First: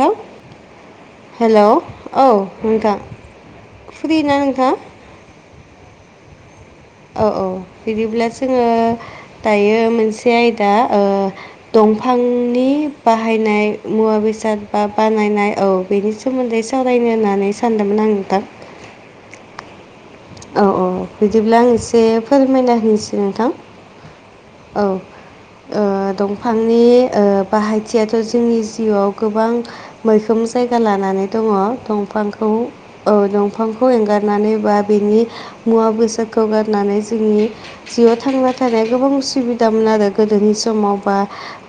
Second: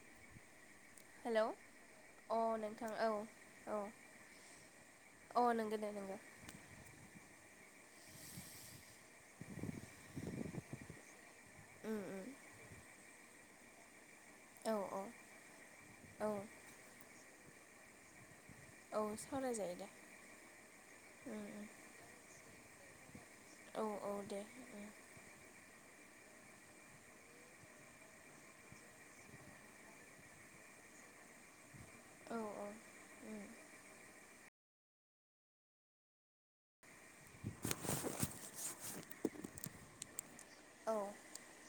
थों hello hello औ अ नोंथां औ औ फ्रि ना नोंथां अ नंगौ दे नोंगौ औ औ बिदिब्ला जोङो दायो मोनसे आयदा ओ उम उम दंफांनि बाहायनाय मुवा बेसाद साद औ बा औ बानायनाय औ बेनि औ सोमोन्दै सावरायनो होननानै सानदोंमोन आं नोंथां औ सावराय जायो दे औ औ उम बिदिब्ला उम आं एसे फोरमायना होनोसै नोंथां औ औ दे औ उम ओ दंफांनि ओ बाहायथियाथ' जोंनि जिउआव गोबां मैखोम जायगा लानानै दङ' औ दंफांखौ औ उम दंफांखौ एंगारनानै बा बेनि मुवा बेसादखौ गारनानै जोंनि जिउआव थांना थानाया गोबां उसुबिदामोन आरो गोदोनि औ समाव बा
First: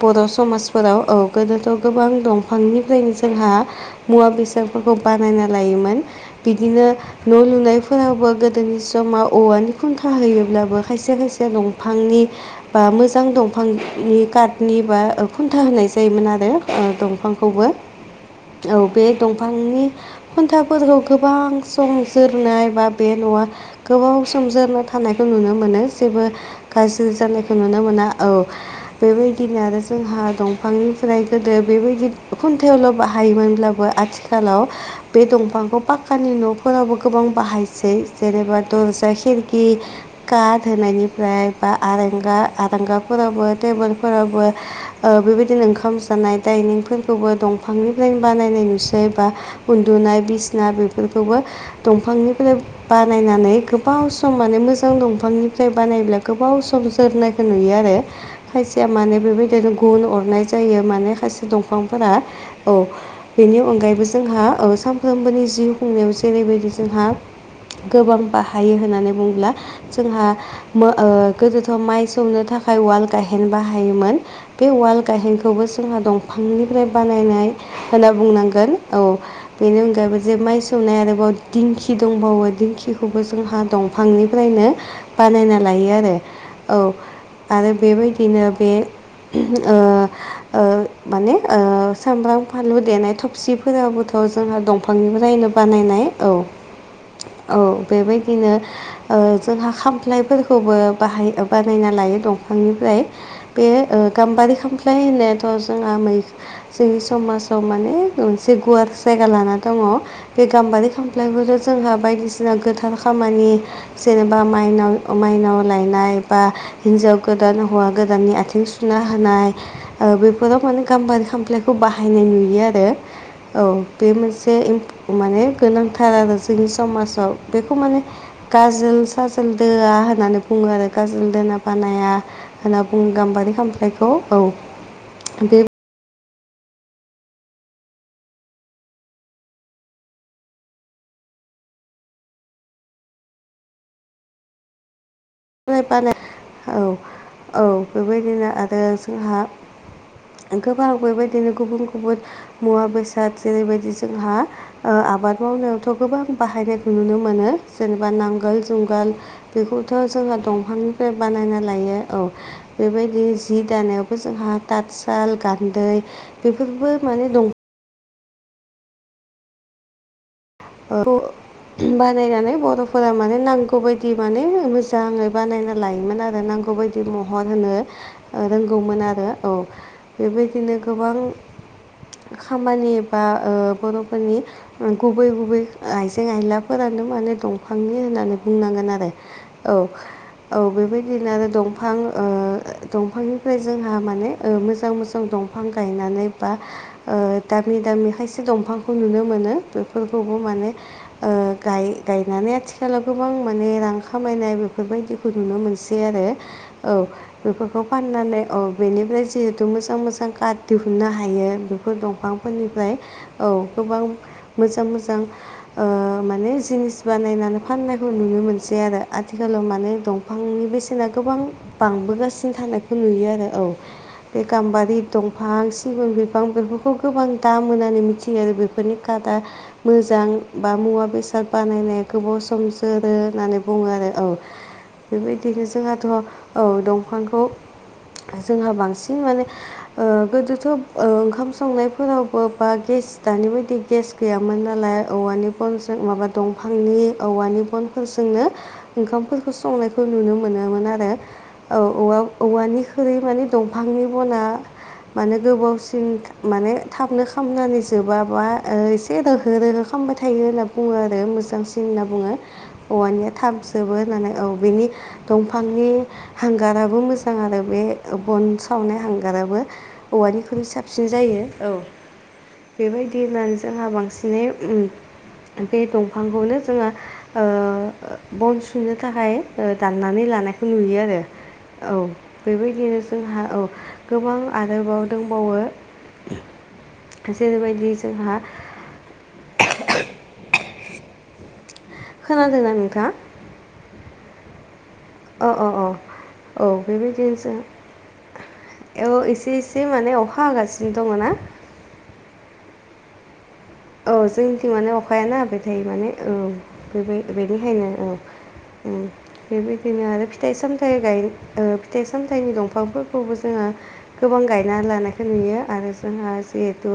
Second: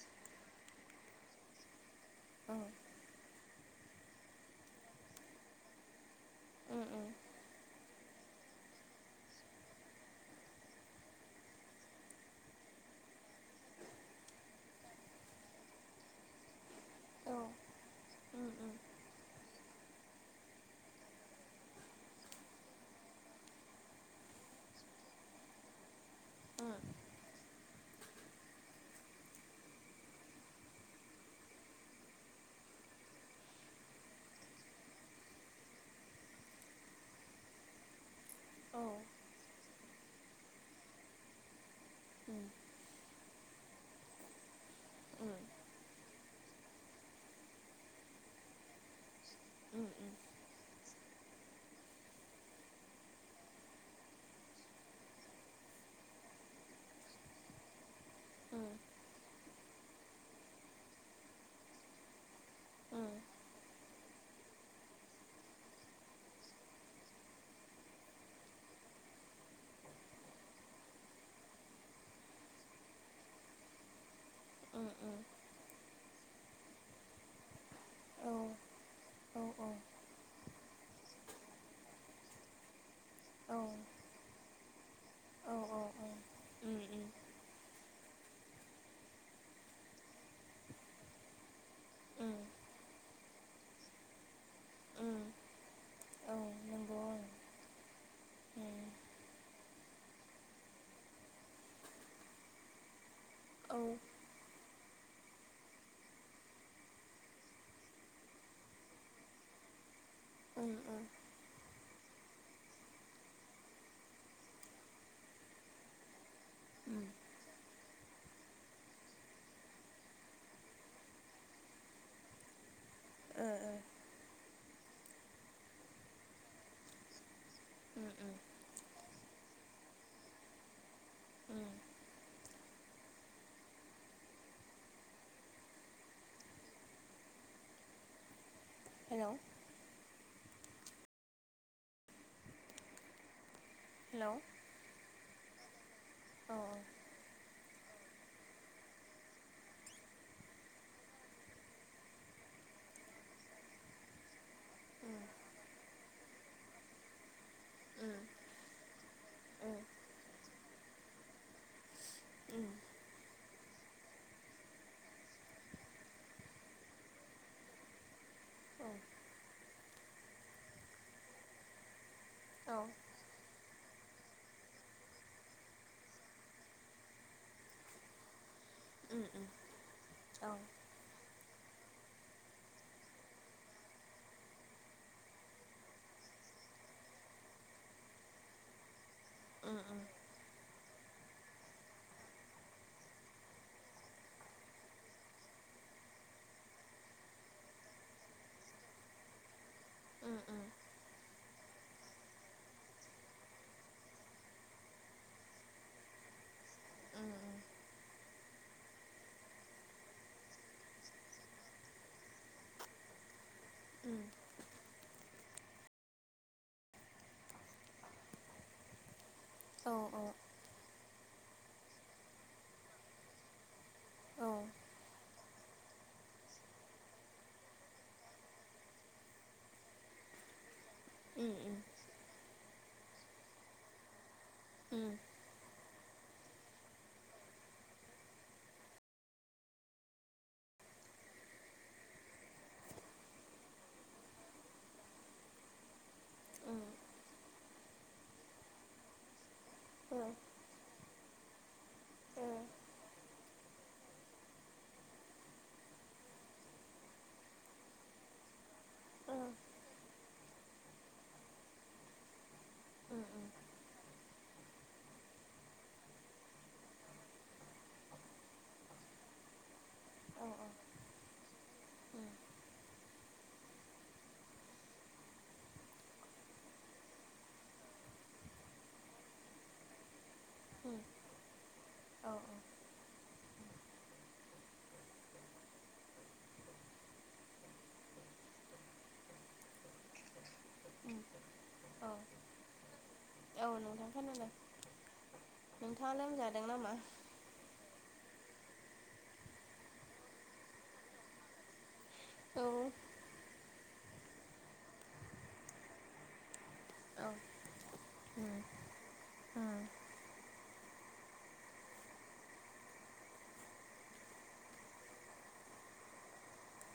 बर' समाजफोराव औ गोदोथ' गोबां उम दंफांनिफ्रायनो जोंहा मुवा बेसादफोरखौ बानायना लायोमोन बिदिनो उम उम न' लुनाय फोरावबो गोदोनि समाव औवानि खुन्था होयोब्लाबो खायसे खायसेया दंफांनि बा मोजां दंफांनि कार्टनि बा खुन्था होनाय जायोमोन आरो औ दंफांखौबो उम उम औ बे दं फांनि खुन्थाफोरखौ गोबां सम जोरनाय बा बे न'आ गोबाव सम जोरना थानायखौ नुनो मोनो जेबो अ गाजै जानायखौ नुनो मोना औ बेबायदिनो आरो जोंहा दंफांनिफ्राय गोदो बेबायदि खुन्थायावल' बाहायोमोनब्लाबो आथिखाल खालाव बे दंफांखौ पाक्कानि न'फोरावबो गोबां बाहाय सै जेनेबा दरजा खिरखि काद होनायनिफ्राय बा आरेंगा आरेंगाफोरावबो टेबोलफोरावबो ओ बेबायदिनो ओंखाम जानाय दायनिंफोरखौबो दंफांनिफ्रायनो बानायनाय नुसै बा उन्दुनाय बिसिना बे फोरखौबो दंफांनिफ्राय बानायनानै गोबाव सम माने मोजां दंफांनिफ्राय बानायब्ला गोबाव सम जोरनायखौ नुयो आरो खायसेया माने बेबायदिनो गुन अरनाय जायो माने खायसे दंफांफोरा औ बेनि अनगायैबो जोंहा औ सानफ्रोमबोनि जिउ खुंनायाव जेरैबायदि जोंहा गोबां बाहायो होननानै बुंब्ला जोंहा मोनथाय ओ गोदोथ' माइ सौनो थाखाय उवाल गायहेन बाहायोमोन बे उवाल गाहेनखौबो जोंहा दंफांनिफ्राय बानायनाय होनना औ बुंनांगोन औ बेनि अनगायैबो जे माइ सौनाय आरोबाव दिंखि दंबावो दिंखिखौबो जोंहा औ दंफांनिफ्रायनो औ बानायना उम लायो आरो औ उम आरो बेबायदिनो बे ओ ओ माने ओ उम सामब्राम फानलु देनाय थबसि फोरावबोथ' जोंहा उम दंफांनिफ्रायनो बानायनाय औ औ बेबायदिनो ओं ओ जोंहा खामफ्लायफोरखौबो बाहाय बानायना लायो दंफांनिफ्राय बे गाम्बारि खामफ्लाय होननायाथ' जोंहा मै जोंनि समाजाव माने मोनसे गुवार जायगा लाना दङ बे उम औ उम गाम्बारि खामफ्लायबो जोंहा बायदिसिना गोथार खामानि जेनेबा माइनाव माइनाव लायनाय बा उम हिन्जाव गोदान हौवा गोदाननि आथिं सुना होनाय ओ बेफोराव माने गाम्बारि खामफ्लायखौ बाहायनाय नुयो आरो ओ औ बे मोनसे माने गोनांथार आरो जोंनि समाजाव बेखौ माने उम गाजोल साजोल दोआ होननानै बुङो आरो गाजोल दोना उम बानाया होनना बुङो गाम्बारि खामफ्लायखौ औ बे हेलौ हेलौ फ्राय बानाय औ औ बेबायदिनो आरो जोंहा गोबां बेबायदिनो गुबुन गुबुन मुवा बेसाद जेरैबायदि जोंहा ओ उम आबाद मावनायावथ' गोबां बाहायनायखौ नुनो मोनो उम जेनेबा उम नांगोल जुंगाल औ बेखौथ' जोंहा दंफांनिफ्राय बानायना लायो औ बेबायदि जि दानायाव जोंहा तासाल गान्दै बेफोरबो माने दं ओ बानायनानै औ बर'फोरा माने नांगौ नांगौ बदि माने मोजाङै बानायना लायोमोन आरो नांगौबायायदि महर होनो रोंगौमोन उम आरो उम औ औ बेबायदिनो गोबां खामानि बा ओ बर'फोरनि गुबै गुब बै आइजें आइलाफोरानो माने दंफांनि होननानै बुंनांगोन आरो उम औ औ बेबायदिनो आरो दंफां ओ दंफांनिफ्राय जोंहा माने मोजां मोजां दं फां गायनानै बा दामि दामि खायसे दंफांखौ नुनो मोन बे उम खौबो माने ओ गाय गायनानै आथिखालाव गोबां माने रां खामायनाय बेफोरबायदिखौ नुनो मोनसै आरो औ उम बेफोरखौ फाननानै औ बेनिफ्राय जिहेथु मोजां मोजां कार दिहुननो हायो बेफोर दंफांफोरनिफ्राय औ गोबां उम उम मोजां मोजां मोजां ओ माने जिनिस बानायनानै फाननायखौ नुनो मोनसै आरो आथिखालाव औ माने औ दंफांनि बेसेना गोबां बांबोगासिनो थानायखौ नुयो आरो औ बे गामबारि दं बिफां सिगुन बिफां बेफोरखौ गोबां दाम होनानै मिथियो आरो बेफोरनि कादा मोजां बा मुवा उम बेसाद बानायनाया गोबाव सम जोरो होननानै बुङो आरो औ। उम बेबायदिनो जोंहाथ' औ दंफांखौ जोंहा बांसिन माने ओ गोदोथ' ओ ओंखाम संनायफोरावबो बा गेस दानि बायदि गेस गैयामोन। दोन नालाय औवानि बनजों माबा दंफांनि औवानि बनफोरजोंनो ओंखामफोरखौ संनायखौ ओ नुनो मोनोमोन आरो औ ओवा औवानिख्रुइ माने दंफांनि बना माने गोबावसिन माने थाबनो खामनानै जोबाबा ऐ ए ओ रोहो रोहो खालामबाय थायो होनना बुङो आरो मोजांसिन होनना बुङो उम औवानिया उम थाबजोबो होननानै औ बेनि दंफांनि हांगाराबो मोजां आरो बे बन सावनाय हांगाराबो औ उम औ औवानिख्रनो साबसिन जायो औ बेबायदि होनानो जोंहा बांसिन सिनि उम बे दंफांखौनो जोङो ओ बन सुनो थाखाय दाननानै लानाय नुयो आरो औ बेबायदिनो जोंहा औ गोबां आरोबाव दंबावो। जेरै बायदि जोंहा [inaudible] औ खोनादोंना नोंथां? औ नोंथां खोनादों। अ अ अ नोंथाङा लोमजादों औ नामा? बेबायदिनोसै। औ एसे इसे माने अखा हागासिनो दङ ना। औ औ जोंनिथिं माने अखायानोा हथाय माने औ बे बेनिखायनो औ। उम उम बेबायदिनो आरो फिथाइ सामथायाइ गाय फिथाइ सामथाइनि दंफांफोरखौबो जोङो गोबां गायना लानायखौ नुयो आरो जोंहा जिहेथु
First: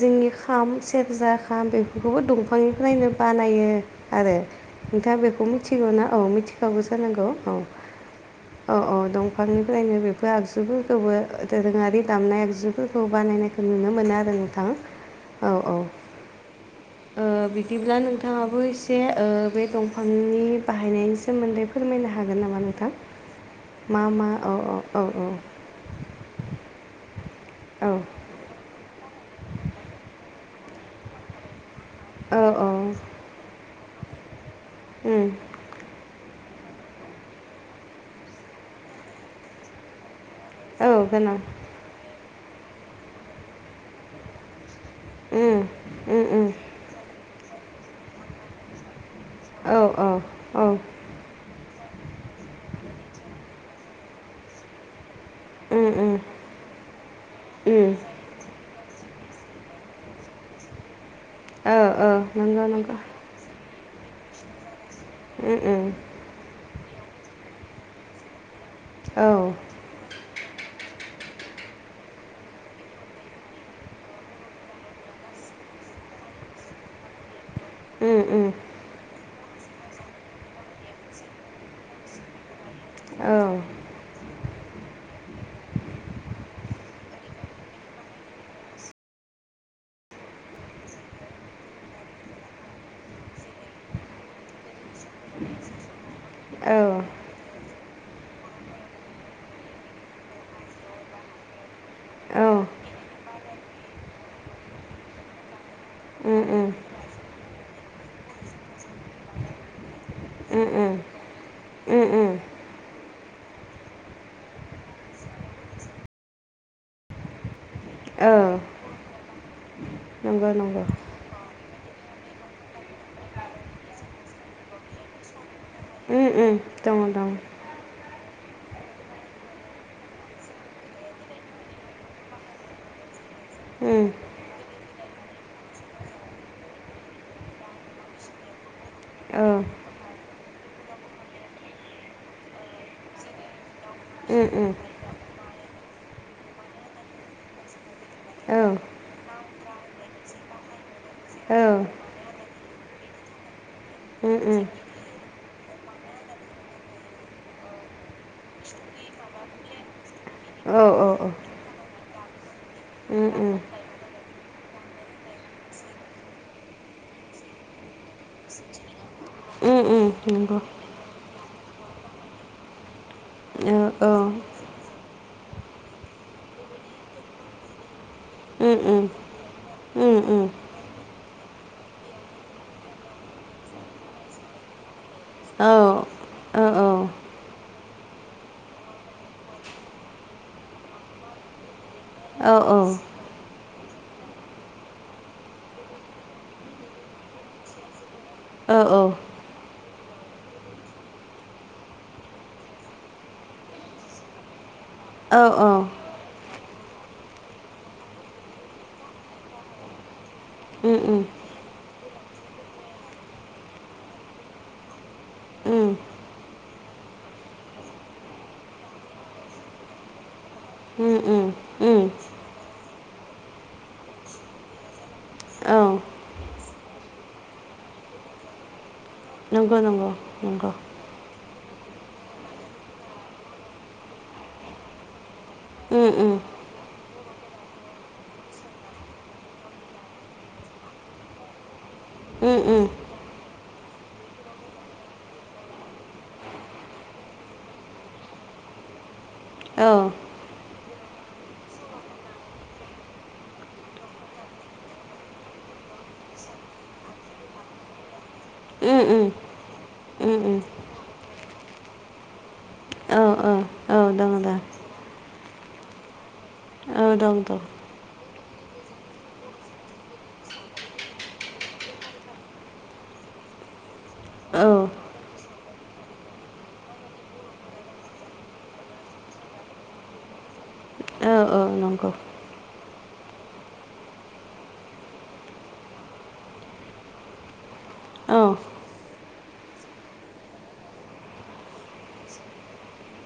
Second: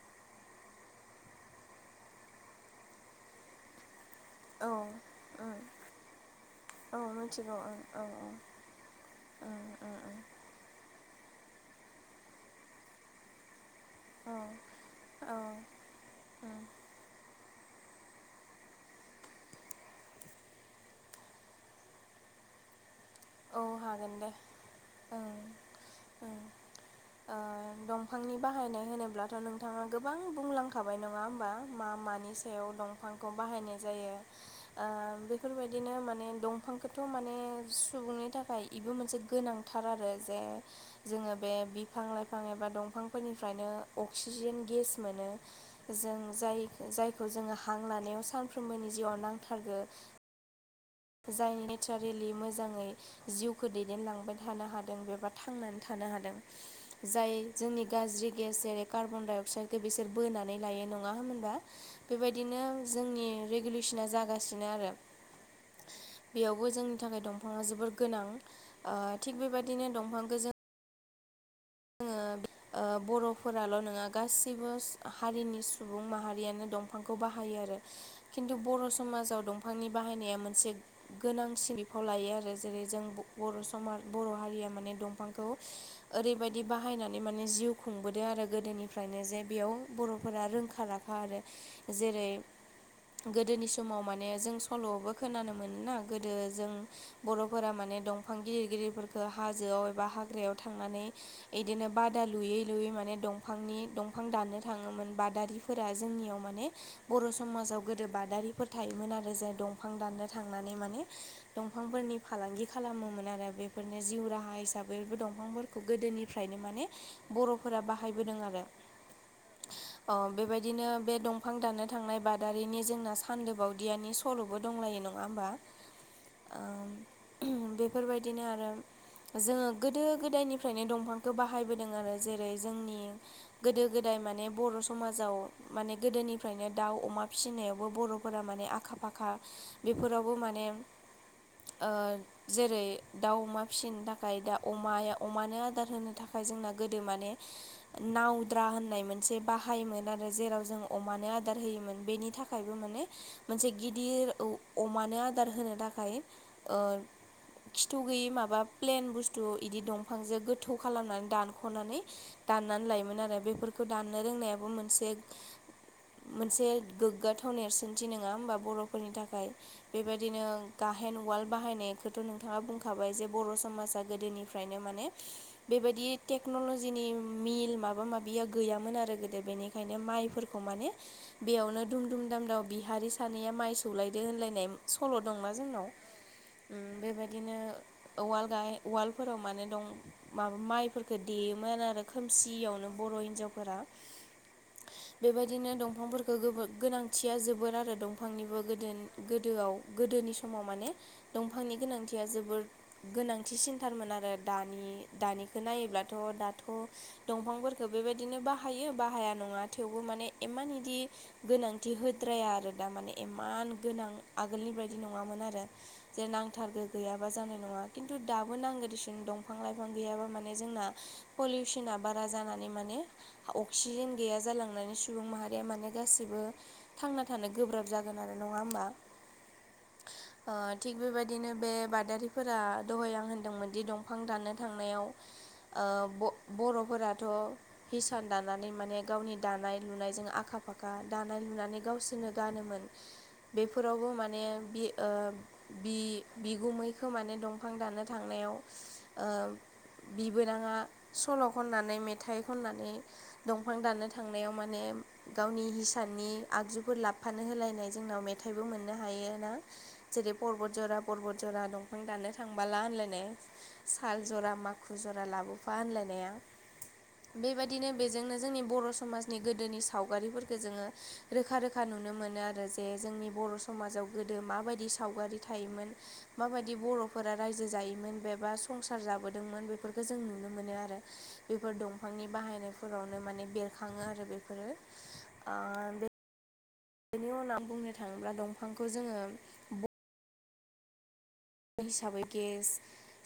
जोंनि खाम सेरजा खाम बेफोरखौबो दंफांनिफ्रायनो बानायो आरो औ नोंथाङा बेखौ उम मिथिगौ ना औ मिथिखाबौ जानांगौ औ। मिथिगौ ओं औ औ औ उम उम दंफांनिफ्रायनो बेफोर आगजुफोरखौबो दोरोङारि दामनाय आगजुफोरखौ बानायनाय नुनो मोनो औ आरो नोंथां। औ ओ बिदिब्ला नोंथाङाबो एसे ओ बे दंफांनि बाहायनायनि सोमोन्दै फोरमायनो हागोन नामा नोंथां औ मा हागोन मा औ औ औ औ। औ औ दंफांनि बाहायनाय होनोब्लाथ' नोंथाङा गोबां बुंलांखाबाय नङा होमबा मा मानो औ औ सायाव दंफांखौ बाहायनाय जायो ओ उम बेफोरबायदिनो माने दंफांखौथ' माने सुबुंनि थाखाय बेबो मोनसे गोनांथार आरो जे औ जोङो गोनां बे बिफां लाइफां एबा दंफांफोरनिफ्रायनो अक्सिजेन गेस मोनो उम जों उम उम जायखौ जोङो हां लानायाव सानफ्रोमबोनि जिउआव नां औ औ औ जाय नेचारेलि मोजाङै जिउखौ दैदेनलांबाय थानो हादों बे बा थांनानै उम थानो उम हादों जाय जोंनि उम गाज्रि गेस जेरै कार्बन डाइ अक्साइडखौ बिसोर बोनानै लायो नङा होनबा औ औ बेबायदिनो नंगौ नंगौ जोंनि रेगुलेसना जागासिनो आरो उम उम बेयावबो जोंनि थाखाय दंफाङा जोबोर गोनां ओ औ थिग बेबायदिनो दंफांखौ जों जोङो ओ बर'फोराल' नङा गासैबो हारिनि सुबुं माहारियानो दं बिफांखौ बाहायो आरो उम उम खिन्थु बर' समाजाव दंफां बिफांनि बाहायनाया मोनसे गोनांसिन बिफाव लायो आरो जेरै जों औ बर' समाज बर' हारिया माने दंफांखौ ओरैबायदि बाहायनानै माने जिउ खुंबोदों आरो गोदोनिफ्रायनो जे बेयाव बर'फोरा रोंखा राखा आरो जेरै गोदोनि समाव माने जों सल'बो खोनानो मोनोना गोदो जों औ बर'फोरा माने दंफां गिदिर गिदिरफोरखौ हाजोआव एबा हाग्रायाव थांनानै बिदिनो बादा लुयै लुयै माने दंफांनि दंफां दाननो थाङोमोन बादारि फोर उम उम जोंनियाव माने बर' समाजाव गोदो बादारिफोर थायोमोन आरो जाय दंफां दाननो उम थांनानै माने दंफांफोरनि उम फालांगि खालामोमोन आरो बेफोरनो जिउ राहा हिसाबै दंफांफोरखौ गोदोनि फ्रायनो माने बर'फोरा बाह औ बाहायबोदों आरो नंगौ नंगौ बेबायदिनो बे दं फां दानो थांनाय बादारिनि जोंना सानदोबावदियानि सल'बो दंलायो नङा होमबा उम उम ओ दङ दं बे बेफोरबायदिनो आरो जोङो गोदो गोदायनिफ्रायनो दंफां खौ बाहायबोदों आरो जेरै जोंनि गोदो उम गोदाय माने बर' समाजाव माने गोदोनिफ्रायनो दाउ अमा फिसिनायावबो बर'फोरा माने आखा फाखा औ बेफोरावबो माने ओ जेरै दाउ अमा फिसिनो थाखाय ओमफ्राय उम दा उम अमाया अमानो आदार होनो थाखाय जोंना गोदो माने औ नावद्रा होननाय मोनसे बाहायोमोन आरो जेराव जों अमानो आदार औ होयोमोन बेनि थाखाय थाखायबो माने मोनसे गिदिर उम उम अमानो आदार होनो थाखाय ओ खिथु गैयि माबा प्लेन बुस्थु बिदि दंफांजों गोथौ औ खालामनानै औ दान ख'नानै दाननानै लायोमोन उम आरो उम बेफोरखौ दाननो रोंनायाबो मोनसे मोनसे गोग्गाथाव नेरसोनथि नङा होमबा बर'फोरनि थाखाय उम उम बेबायदिनो नंगौ गाहाम हेन्द उवाल बाहायनायखौथ' नोंथाङा बुंखाबाय जे बर' समाजा औ औ गोदोनिफ्रायनो माने बेबायदि टेक्न'ल'जिनि मिल माबा माबिया उम गैयामोन उम आरो गोदो बेनिखायनो खायनो उम उम माइफोरखौ माने बेयावनो दुम दुम दामदाव बिहारि सानैया माइ सौलायदो होनलायनाय सल' दंना औ जोंनाव औ ओम बेबायदि बिदिनो उवाल गाय उवालफोराव माने दं माबा माइफोरफोरखौ देयोमोन आरो औ औ उम उम खोमसियावनो बर' हिन्जावफोरा बेबायदिनो दंफांफोरखौ गोनांथिया जोबोर आरो दंफांनिबो गोदो गोदोआव गोदोनि समाव माने दंफांनि गोनांथिया जोबोद गोनांथिसिनथारमोन आरो दानि दानिखौ नायोब्ला थ' दाथ' दंफांफोरखौ बेबायदिनो बाहायो बाहाया नङा थेवबो माने इमान इदि उम गोनांथि होद्राया आरो दा माने इमान गोनां आगोलनि बायदि नङामोन आरो जे नांथारगो गैयाबा जानाय नङा खिन्थु दाबो नांगो दिसिन दंफां लाइफां फां गैयाबा माने जोंना उम उम पलिउसना उम औ बारा जानानै माने अक्सिजेन गैया जालांनानै सुबुं माहारिया माने गासिबो थांना थानो गोब्राब जागोन आरो नङा होमबा नंगौ नंगौ ओ नंगौ। थिग बेबायदिनो बे बादारिफोरा दहाय आं होनदोंमोनदि दंफां दाननो थांनायाव ओ उम ब उम बर'फोराथ' हिसान दानानै माने गावनि दानाय लुनायजों आखा फाखा दानाय लुनानै गावसोरनो उम उम गानोमोन बेफोरावबो माने बि ओ बि बिगुमैखौ माने दंफां दानो थांनायाव ओ औ बिबोनाङा सल' खननानै मेथाइ खननानै दंफां दाननो थांनायाव माने गावनि हिसाननि आगजुफोर लाबफानो होलायनाय जोंनाव मे थायबो मोननो उम हायोना उम जेरै उम उम परबत जरा फरबत जरा दंफां दाननो थांबोला औ होनलायनाय औ औ साल दङ जरा दा माखु जरा लाबोफा होनलायनाया औ दं दं बेबायदिनो बेजोंनो जोंनि बर समाजनि गोदोनि सावगारिफोरखौ जोङो रोखा रोखा नुनो मोनो आरो आरो जे जोंनि बर समाजाव गोदो औ माबायदि सावगारि थायोमोन माबायदि बर फोरा रायजो जायोमोन बेबा संसार जाबोदोंमोन बेफोरखो जों नुनो मोनो आरो औ औ बेफोर नंगौ दंफांनि बाहायनाय फोरावनो माने बेरखाङो आरो बेफोरो आ बेनि उनाव बुंनो थाङोब्ला औ दंफांखौ जोङो बे हिसाबै गेस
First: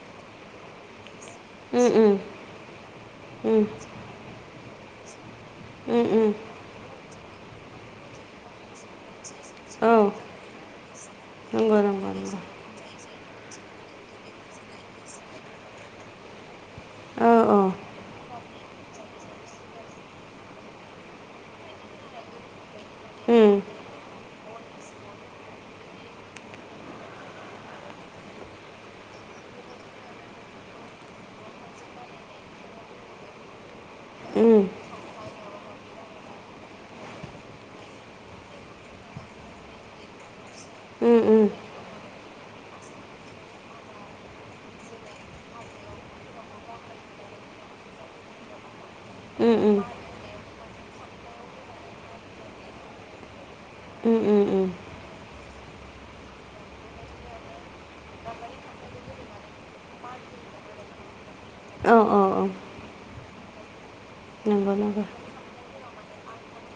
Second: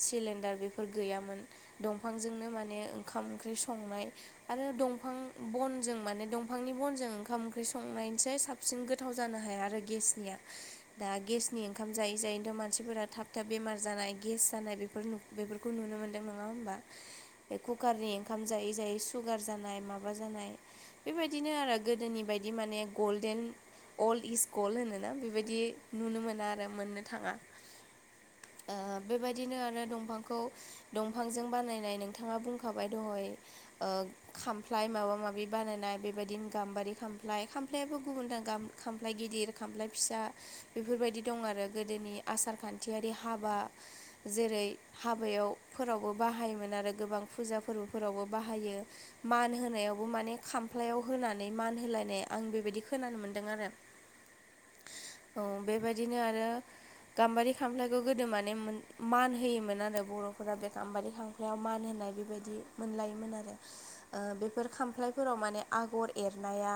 सिलिन्डार बेफोर गैयामोन उम उम दंफांजोंनो माने ओंखाम ओंख्रि उम संनाय आरो दंफां बनजों उम माने उम द फांनि बनजों ओंखाम ओंख्रि संनायनिसै साबसिन गोथाव जानो हाया आरो औ गेसनिया दा गेसनि नंगौ नंगौ ओंखाम जायै जायैनोथ' मानसिफोरा थाब थाब बेमार जानाय गेस जानाय बेफोर बेफोरखौ नुनो मोन्दों नङा होमबा औ बे औ कुकारनि ओंखाम जायै जायै सुगार जानाय माबा जानाय बेबायदिनो आरो गोदोनि बायदि माने गल्डेन उम अल्ड इज गल्ड होनोना बेबायदि नुनो मोना आरो मोननो थाङा। ओ बेबायदिनो आरो दंफांखौ दंफांजों बानायनाय नोंथाङा बुंखाबाय दहाय ओ उम खामफ्लाय माबा माबि बानायनाय बे बेबायदिनो गाम्बारि खामफ्लाय खामफ्लायाबो गुबुनां खामफ्लाय गिदिर खामफ्लाय फिसा बेफोरबायदि उम उम दं आरो गोदोनि आसार खान्थियारि हाबा जेरै हाबायाव फोरावबो बाहायोमोन आरो गोबां फुजा फोर्बो फोरावबो बाहायो। मान उम होनायावबो माने खामफ्लायाव होनानै मान होलायनाय आं बेबायदि खोनानो मोनदों आरो। उम उम। उम औ बेबायदिनो आरो गाम्बारि खामफ्लायखौ गोदो माने मोन मान होयोमोन आरो बर फोरा बे खाम्बारि खाम्लायाव मान औ होनाय औ औ बेबायदि मोनलायोमोन आरो बेफोर नंगौ नंगौ खामफ्लायफोराव माने आगर एरनाया